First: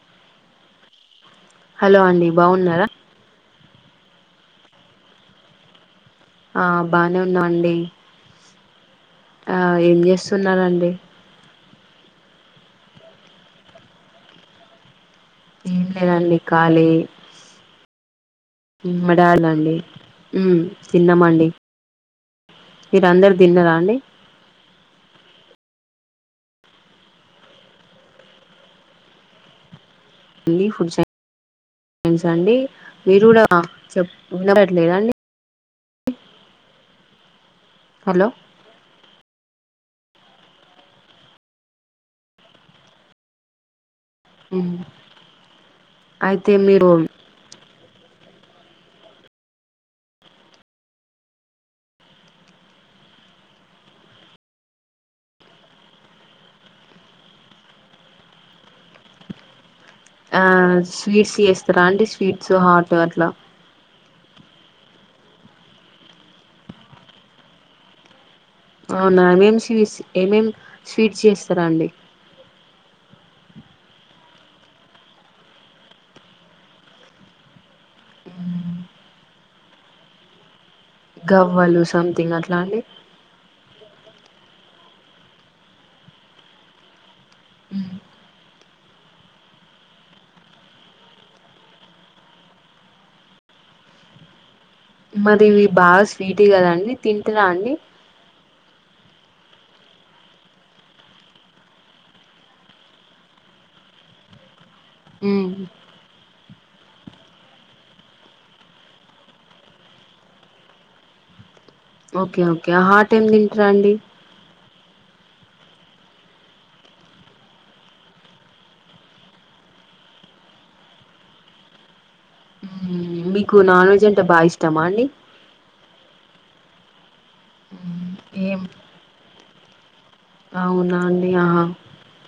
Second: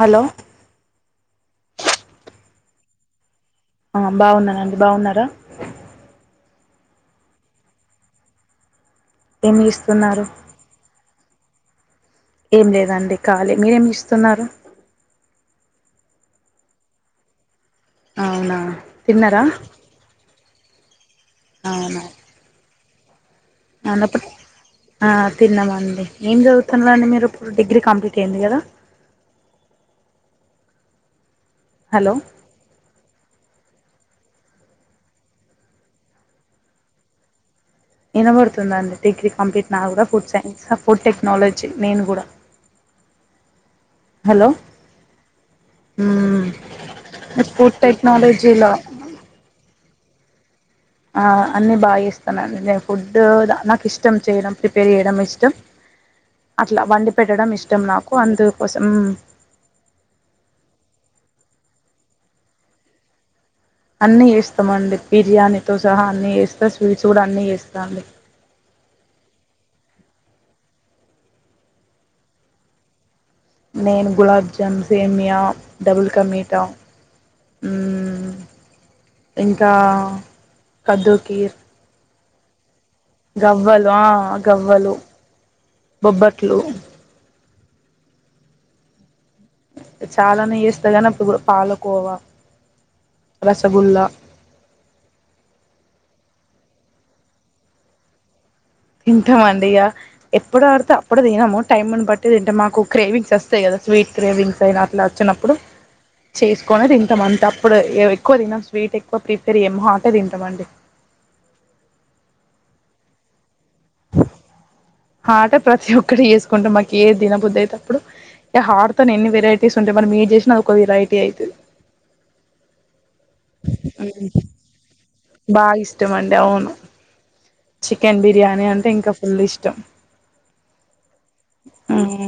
Hello hello అండి బాగున్నారా ఆ బాగున్నానండి బాగున్నారా ఆ బానే ఉన్నామండి ఆ ఏం చేస్తున్నారండి ఏం లేదండి ఖాలే మీరేం చేస్తున్నారు ఏం లేదండి ఖాళీ అవునా మా డాడ్ తిన్నారా నండి ఉమ్మ్ తిన్నామండి అవునా మీరందరూ తిన్నారా అండి అన్నప్పుడు ఆ తిన్నామండి ఏం చదువుతున్నారండి మీరు ఇప్పుడు డిగ్రీ కంప్లీట్ అయింది కదా వెళ్లి ఫుడ్ సై [inaudible] హలో న్ అండి మీరు కూడా చెప్ వినపడట్లేదండి హలో ఇనబడుతుందండి డిగ్రీ కంప్లీట్ నాది కూడా ఫుడ్ సైన్స్ ఫుడ్ టెక్నాలజీ నేను కూడా హా హలో ఉమ్మ్ మ్మ్ అయితే మీరు ఫుడ్ టెక్నాలజీలో అ అన్నీ బాగా చేస్తానండి నేను ఫుడ్డు నాకు ఇష్టం చేయడం ప్రిపేర్ చేయడం ఇష్టం అట్లా వండి పెట్టడం ఇష్టం నాకు అందుకోసం ఆ స్వీట్స్ చేస్తారా అంటే స్వీట్స్ హాట్ అట్లా అన్నీ చేస్తామండి బిర్యానీతో సహా అన్నీ చేేస్తా స్వీట్స్ కూడా అన్నీ చేస్తా అండి అవునా ఏమేం స్వీస్ ఏమేం స్వీట్స్ చేస్తారాండి నేను గులాబ్జామ్ సేమియా డబుల్ కా మీఠా ఉమ్మ్ ఇంకా కద్దు కీర్ గవ్వలు సంథింగ్ అట్లాండి గవ్వలు ఆ గవ్వలు బొబ్బట్లు ఉమ్ చాలానే చేస్తా గానీ అప్పుడు పాలకోవా రసగుల్ల మరి ఇవి బాగా స్వీట్ కదండి తింటారా అండి తింటామండి ఇగా ఎప్పుడు పడితే అప్పుడు తినము టైమును బట్టి తింటం మాకు క్రేవింగ్స్ వస్తాయి కదా స్వీట్ క్రేవింగ్స్ అయినా ఇలా మ్మ్ అచ్చినప్పుడు చేసుకొనే తింటా అంతా అప్పుడు, ఏ ఎక్కువ తినం స్వీట్ ఎక్కువ ప్రిఫర్ చేయం, హాట్ తింటమండీ. ఓకే ఓకే హార్ట్ ఏం తింటరండి? హాటె ప్రతి ఒక్కటి చేసుకుంటం మాకు ఏ దినబుద్దయితప్పుడు ఇగ హార్తో ఎన్ని వెరటీస్ ఉంటయి మరి, మీరు చేసిన ఒక వెరైటీ అయితది. మీకు నాన్ వెజ్ అంటే బా ఇష్టమా అండి? బాగా ఇష్టం అండి అవును, చికెన్ ఏం బిర్యానీ అంటే ఇంకా ఫుల్ ఇష్టం. అవునా అండి, ఆహా ఉమ్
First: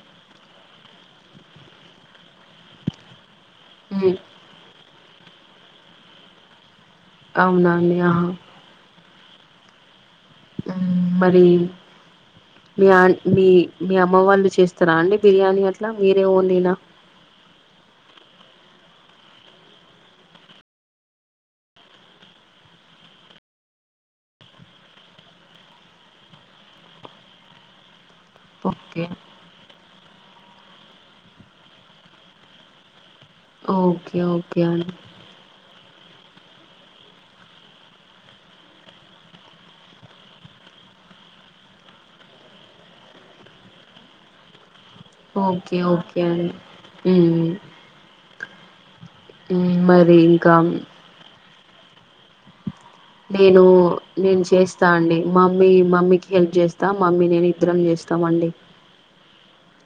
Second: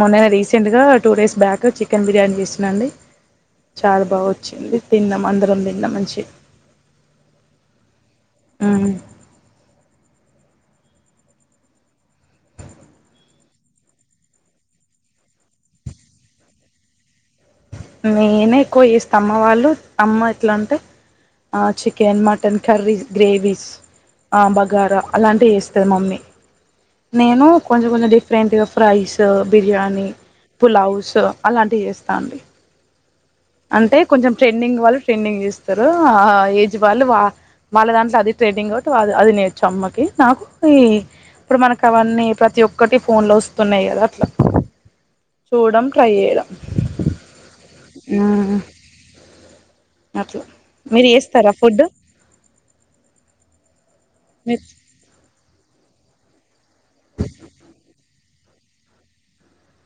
మొన్ననే రీసెంట్గా two days back chicken biryani చేసిన అండి చాలా ఉమ్, బా వోచ్చింది, తిన్నాం అందరం తిన్నాం మంచిగ అవునా అండి ఆహ ఉమ్ ఉమ్ మరి మీ అన్ మీ మీ అమ్మ వాళ్ళు చేస్తరా అండి బిర్యానీ అట్లా, మీరే ఓన్లీ ఆ నేనే ఎక్కువ చేస్త, అమ్మ వాళ్ళు అమ్మ ఎట్ల అంటే అ చికెన్, మటన్, కర్రీస్, గ్రేవీస్ ఆ బగారా అలాంటియి చేస్తది మమ్మీ, నేను కొంచెం కొంచం డిఫ్ ఫ్రెరెంట్గా ఓకే ఫ్రైస్, బిర్యానీ, పులవస్ అలాంటివి చేస్తా అండి. అంటే ఓకే కొంచెం ఓకే ట్రెండింగ్ అండి వాళ్ళు, ట్రెండింగ్ చేస్తరు ఆ ఏజ్ వాళ్ళు వా వాళ్ళ దాంట్లో అది ట్రేడింగ్, టో అది అది నేర్చుమ్మకి నాకు ఈ ఇప్పుడు మనకవన్నీ ప్రతి ఒక్కటి ఫోన్లో ఒస్తున్నాయి కదా అట్లా. ఓకే చూడడం ట్రై ఓకే అండి, ఉమ్ ఉమ్ ఉమ్, మరి అట్ల, ఇంకా మీరు చేస్తరా ఫుడ్డు? నేను నేను మీరు చేస్త స్తా అండి మమ్మీ మమ్మీకి హెల్ప్ చేస్తా, మమ్మీ నేను ఇద్దరం చేస్తామండి.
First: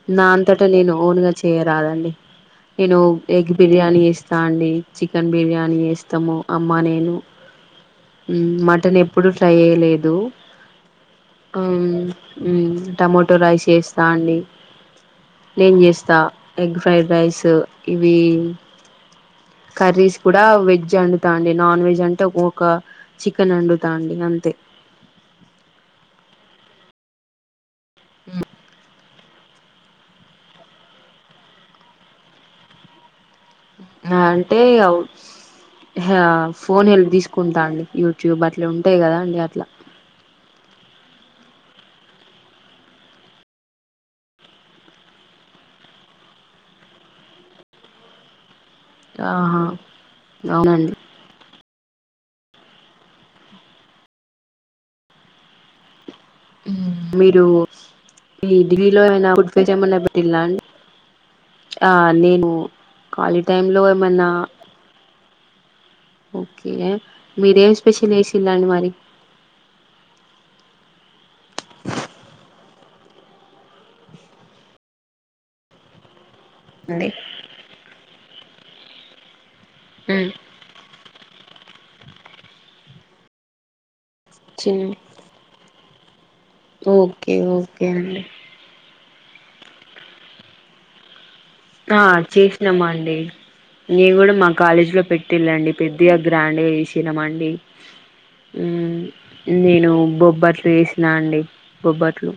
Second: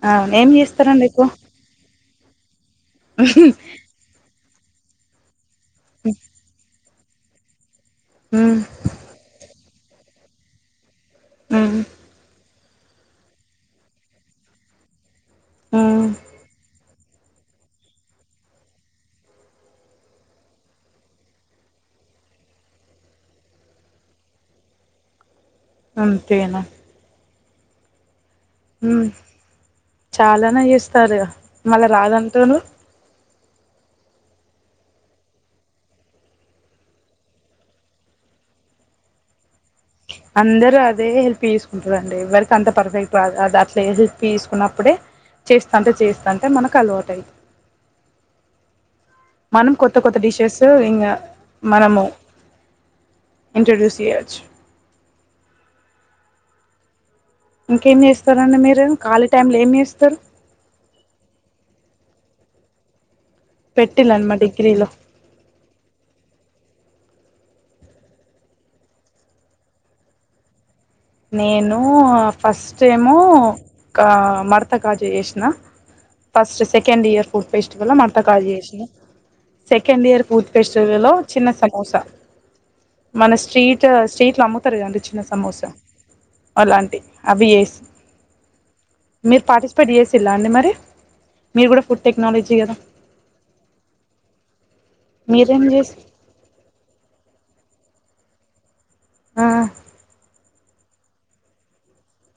అవును ఏం నాంతటా నేను చేస్తారండి ఎక్కువ ఓన్గా చేయరాదండి, నేను ఎగ్ బిర్యానీ చేస్ తాండి చికెన్ బిర్యానీ చేస్తము అమ్మ నేను. ఉమ్ హ్మ్ మటన్ ఎప్పుడు ట్రై చేయలేదు, హ్మ్ ఉమ్ ఉమ్ టమోటో రైస్ చేస్తా అండి, నేన్ హ్మ్ చేస్తా ఎగ్ ఫ్రైడ్ రైస్ ఇవి కర్రీస్ కూడా వెజ్ అండుతా అండి, నాన్ వెజ్ అంటే ఒ ఒక చికెన్ వండుతా అండి, గంతే అంతేనా ఉ హ్మ్ చాలనే చేస్తారుగా మళ్ళా రాదంటున్రు అ అంటే ఇగ ఆ ఫోన్ హెల్ప్ తీసుకుంటా అండి, యూట్యూబ్ అట్ల ఉంటయి కదా అండి అట్లా అందరు అదే హెల్ప్ చేసుకుంటరండి, ఎవరికి అంత పర్ఫెక్ట్ రాదు, అద అట్ల హెల్ప్ తీసుకున్నప్పుడే చేస్తంటే చేస్తంటే మనకు అలవాటు అయి ఆహా మనం కొత్త కొత్త డిషెస్ అవునండి ఇంగ మనము ఇంట్రడ్యూస్ చేయచ్చు. ఉమ్ మీరు ఇంకేం ఈ చేస్తారండి మీరు ఢిల్లీలో ఖాళీ ఏమనా టైంలో ఏం [unintelligible] ఏమన్నా చేస్తారు బెట్టిల్లా అండి? ఆ నేను ఖాళీ టైంలో పెట్టిళ్ళండి ఏమన్నా మా డిగ్రీలో ఓకే మీరేం స్పెషల్ చేసిల్లండి మరి? నేను ఫస్టేమో కా మడతకాజ జేష్నా ఫస్ట్ సెకండ్ అండి ఇయర్ ఫుడ్ ఫెస్టివల్ మడత కాజ చేస్నా second year um food festival లో చిన్న సమోసా మన స్ట్రీటర్స్ స్ట్రీట్ లో అమ్ముతారు చిన్ కదండి చిన్న సమోసా అలాంటివి ఓకే అవి జెస్ ఓకే అండి మీరు పార్టిసిపేట్ చేసిల్లా అండి మరి మీరు కూడా ఫుడ్ టెక్నాలజీ కదా అండి నేను కూడా మా కాలేజీ లో మీరేం పెట్టిళ్ళండి చేసి పెద్దిగా గ్రాండ్గా చేసినమండి ఉ ఆ నేను బొబ్బట్లు వేస్ నాండి బొబ్బట్లు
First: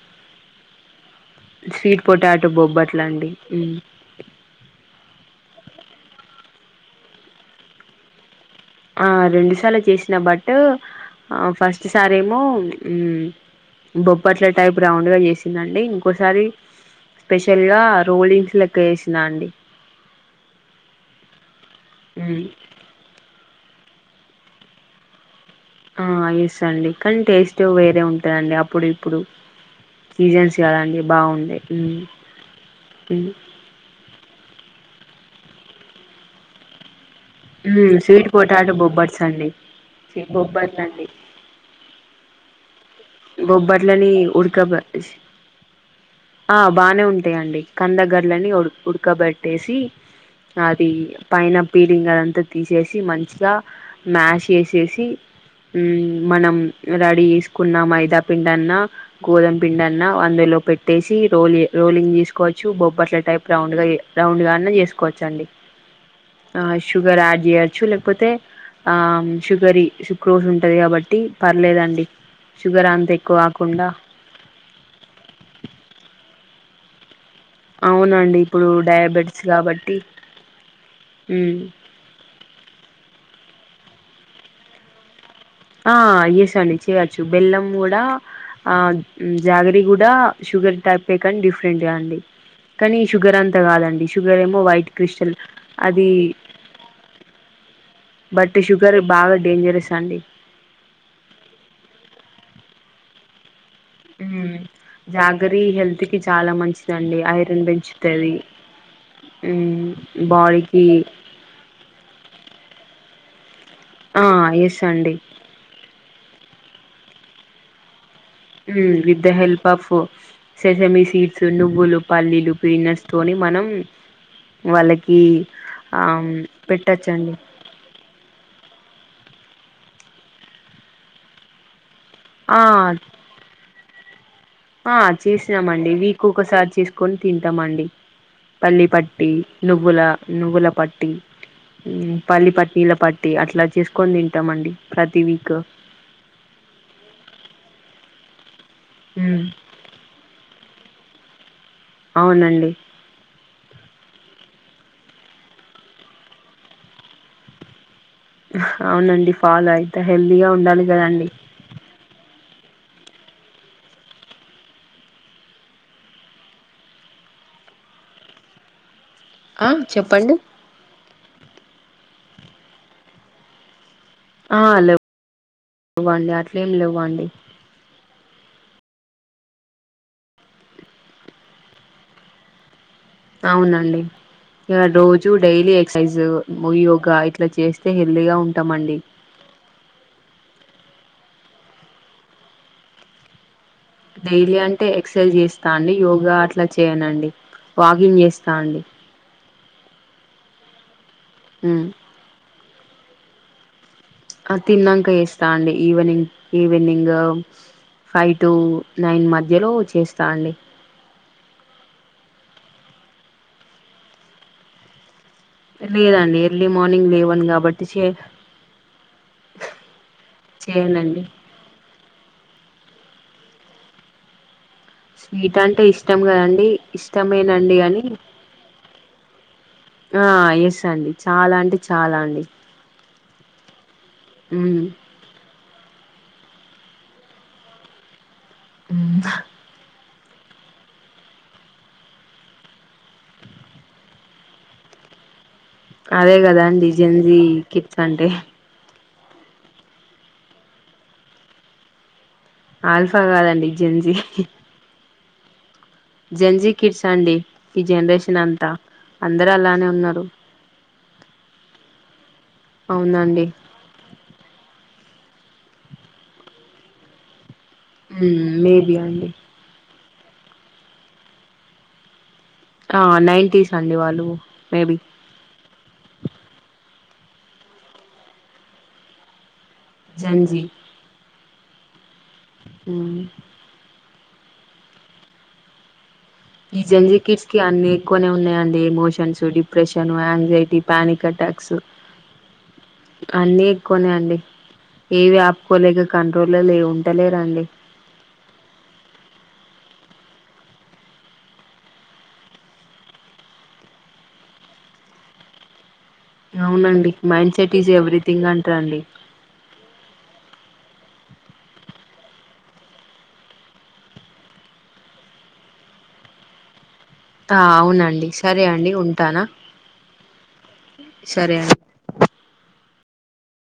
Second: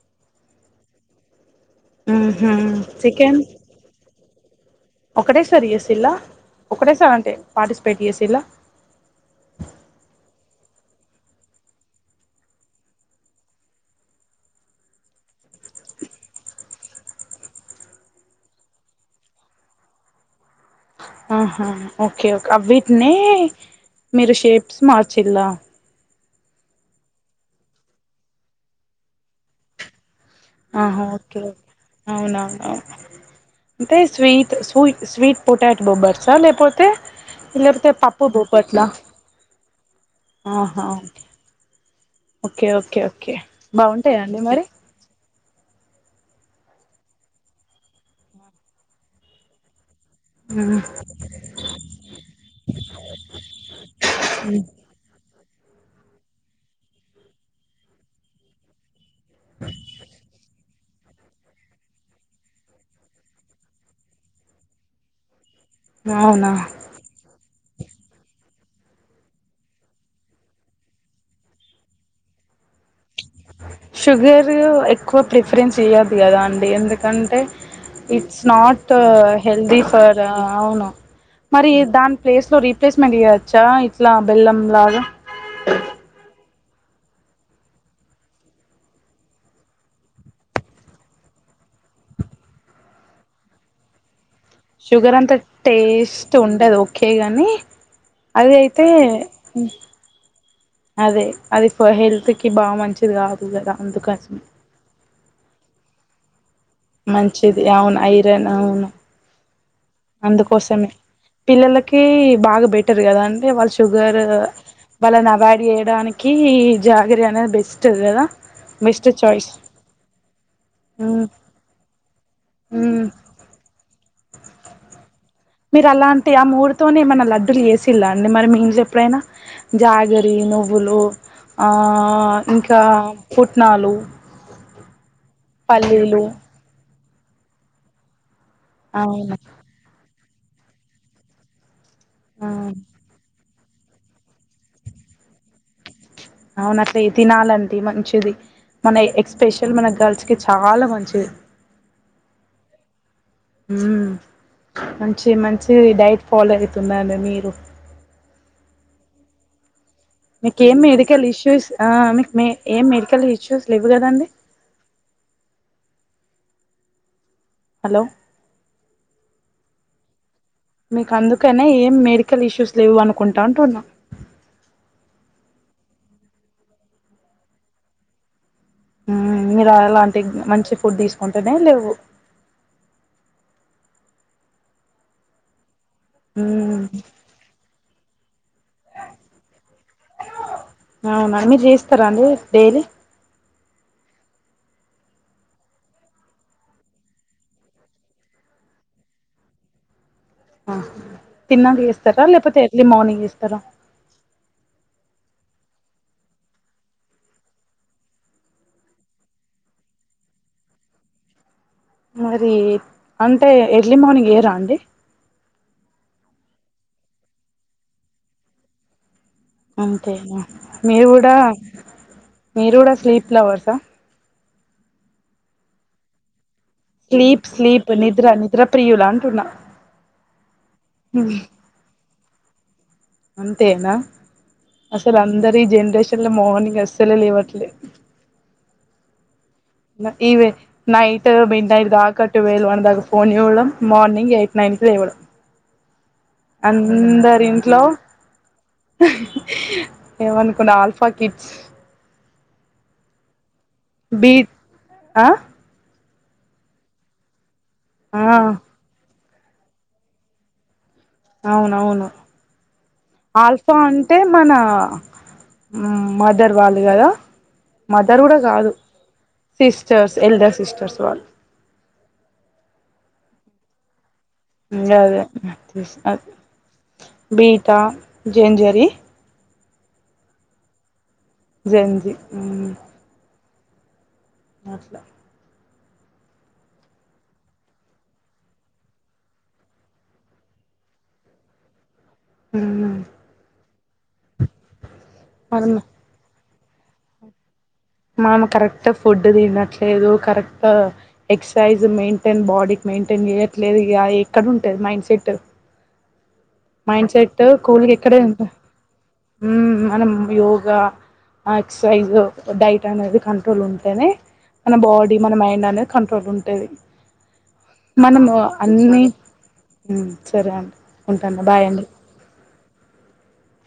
స్వీట్ పొటాటో ఉహు బొబ్బట్లండి చికెన్ ఉ ఒకటేసారి చేసిల్లా ఒకటేసార్ అంటే పార్టిసిపేట్ చేసిల్లా ఆ రెండు సార్లు చేసిన బట్ ఆ ఫస్ట్ సారేమో ఉ బొబ్ప్పట్ల టైప్ రౌండ్ గా చేసిందండి ఇంకోసారి స్పెషల్గా రోలింగ్స్ లెక్క చేసిన అండి ఆహా ఓకే మ్మ్ ఓకే అ వీటినే మీరు షేప్స్ మార్చిల్లా ఆ ఏస్ అండి కానీ టేస్ట్ వేరే ఉంటదండి అప్పుడు ఇప్పుడు సీజెన్స్ కదండి ఆహా ఓకే బావుంది ఓకే అవునవును ఉ అంటే స్వీట్ సుయ్ స్వీట్ పొటాట్ బొబ్బర్స లేపోతే లేప్తే మ్మ్ పప్పు స్వీట్ పొటాటో బొబ్బట్ల బొబ్బట్స్ అండి ఆహా బొబ్బట్లండి ఓకే ఓకే ఓకే బొబ్బట్లని బాగుంటాయా అండి మరి ఉడకబటసి ఆ బానే ఉంటాయండి కందగడ్లని ఉడ్ ఉడకబెట్టేసి అది పైన పీలింగ్ అదంతా తీసేసి మంచిగా మ్యాష్ చేసేసి ఉ మనం రెడీ చేసుకున్నా మైదాపిండన్నా గోధుమ పిండన్నా అందులో పెట్టేసి రోలి రోలింగ్ చేసుకోవచ్చు బొబ్బట్ల టైప్ రౌండ్ గ రౌండ్ గా చేసు కుచండి అవునా షుగర్ యాడ్ చేయొచ్చు లేక్పోతే ఆ షుగరి షుక్రోజ్ ఉంటది కాబట్టి పర్లేదండి షుగర్ అంతై షుగర్ ఎక్కువ ప్రిఫరెన్స్ ఇయ్యద్దు కదా అండి ఎందుకంటే అవునండి ఇట్స్ ఇప్పుడు నాట్ డయాబెటిస్ హెల్ది కాబట్టి ఫర్ అవును మ్మ్ మరి దాన్ ప్లేస్లో రీప్లేస్మెంట్ ఇయచ్చా ఇట్లా బెల్లం లాగా ఆ ఎస్ అండి చేయొచ్చు బెల్లం గూడా ఆ జాగ్రి కూడా షుగర్ టైపె కానీ డిఫరెంట్గా అండి కానీ షుగర్ అంతా కాదండి షుగర్ ఏమో వైట్ క్రిస్టల్ అది ఉంటది ఒకే గాని అదయితే చండి అదే అది హెల్త్ కి బా మంచిది కాదు కదా అందుకసమ జాగ్రి హెల్త్ కి చాలా మంచి దండి మంచిది ఐరన్ అవును పెంచుతది ఐరన్ అవును ఉ బాడికి అందుకోసమే పిల్లలకి బాగా బెటర్ కదా అంటే వాళ్ళ షుగర్ ఆ ఎస్ అండి వాళ్ళని అవాయిడ్ చేయడాని కి జాగ్రి అనేది బెస్ట్ కదా ఉ best with the choice help of sesame hmm seeds నువ్వులు పల్లీలు మ్మ్ పీనట్స్ తోని మనం వాళ్ళకి మీరు అలాంటి ఆ మూడుతోనే ఎమన్నా పెట్టచ్చండి లడ్డులు చేసి తిల్లా అండి మరి మీ ఇంట్లో ఎప్పుడైనా జాగరి నువ్వులు ఆ ఇంకా ఆ పుట్నాలు ఆ చేసినామండి వీక్ పల్లీలు కు ఒకసారి చేసుకొని తింటామండి పల్లీ పట్టి అవునా నువ్వుల నువ్వుల పట్టి మ్మ్ పల్లి ఆ పట్టీల పట్ టి అట్లా చేసుకొని తింటామండి ప్రతి వీక్ అవును అట్లే తినాలండి మంచిది మన ఉమ్ ఎక్స్పెషల్ మన గర్ల్స్ కి చాలా మంచిది అవునండి మ్మ్ మంచిది మంచిది డైట్ ఫాలో అయితుండండి మీరు హ్ అవునండి ఫాలో అయి మీకు ఏం మెడికల్ ఇష్యూస్ ఆ మీకు మే ఏం మెడికల్ ఇష్యూస్ లెవ్వు కదండి హలో ఆ చెప్పండి మీకు అందుకనే ఏం మెడికల్ ఇష్యూస్ లేవు అనుకుంటా అంటున్నా ఆ లేవ్ లెవ్వండి అట్లేం లెవ్వండి మ్మ్ మీరు అలాంటి మంచి ఫుడ్ తీసుకుంటేనే లెవ్వు అవునండి ఇగ డోజు డైలీ ఎక్సర్సైజ్ ము మ్మ్ యోగా ఇ ట్లా చేస్తే హెల్తీగా ఉంటామండి అవునా మీరు జేస్తరా అండి డైలీ డైలీ అంటే ఎక్సర్సైజ్ చేస్తా అండి యోగా అట్లా చేయనండి వాకింగ్ చేస్తా అండి హ తిన్నాంక ఉమ్ చేస్తరా లేకపోతే ఎర్లీ మార్నింగ్ చేస్తరా తిన్నాంక చేస్తా అండి evening evening five to nine మధ్యలో చేస్తా అండి మరి అంటే ఎర్లీ మార్నింగ్ ఏయరా అండి ర్లేదండి ఎర్లీ మార్నింగ్ లేవన్ కాబట్టి చేస్ అంతేనా మీరు చేయనండి కూడా మీరు కూడా స్లీప్ లవర్సా స్వీట్ అంటే ఇష్టం గదండి స్లీప్ స్లీప్ నిద్ర నిద్ర ప్రియులా అంటున్నా ఆ ఎస్ అండి చాలా అంటే చాలా అండి ఉమ్ సారి అందరీ ఈ జనరేషన్ లో మార్నింగ్ అస్సలే లేవట్లే మ్మ్ ల ఇవే నైట్ మిడ్నైట్ దాకా టుూవేల్ వన్ దాకా ఫోన్ చూడడం మార్నింగ్ ఎయిట్ నైన్ కి లేవడం అదే గదా అండి జెంజీ కిడ్స్ అంటే ఏమనుకున్నవ్ ఆల్ఫా కిడ్స్ ఆల్ఫా కాదండి జెన్జీ బీట్ ఆ జెంజీ కిడ్స్ అండి ఈ ఆ జనరేషన్ అంతా అందరూ అలానే ఉన్నారు అవును అవును అవునండి ఆల్ఫ్ సో అంటే మన మ్ మదర్ వాళ్ళు గదా మదర్ గూడా మ్మ్ కాదు మేబి అండి సిస్టర్స్ ఎల్డర్ సిస్టర్స్ వాళ్ళు ఆ నైన్టీస్ అండి వాళ్ళు మేబి అదే అదే అ బీటా జేంజరి జెన్జీ జెంజి హు మ్మ్ అట్లా ఈ జెంజి కిడ్స్ కి అన్ని ఎక్కువనే ఉన్నాయండి. Emotions, depression, anxiety, panic attacks. హ్మ్ అన్నీ ఎక్కువనే అండి ఏవి మనం ఆపుకోలేక కంట్రోల్లో లే ఉంటలేరండి. మామ కరెక్ట్ ఫుడ్ తినట్లేదు కరెక్ట్ ఎక్ససైజ్ మెయింటైన్, బాడీకి మెయింటైన్ చేయట్లేదు ఇగ ఎక్కడుంటది మైండ్ సెట్. అవునండి మైండ్ సెట్ కూల్ ఈజ్ గా ఇక్కడే ఉంట ఎవ్రీథింగ్ అంటారండి ఎక్సర్సైజ్ డైట్ అనేది కంట్రోల్ ఉంటేనే మన బాడీ, మన మైండ్ అనేది కంట్రోల్ ఉంటేది. ఆహా అవునండి సరే అండి ఉంటానా సరే అండి ఉంటాన్న బాయ్ అండి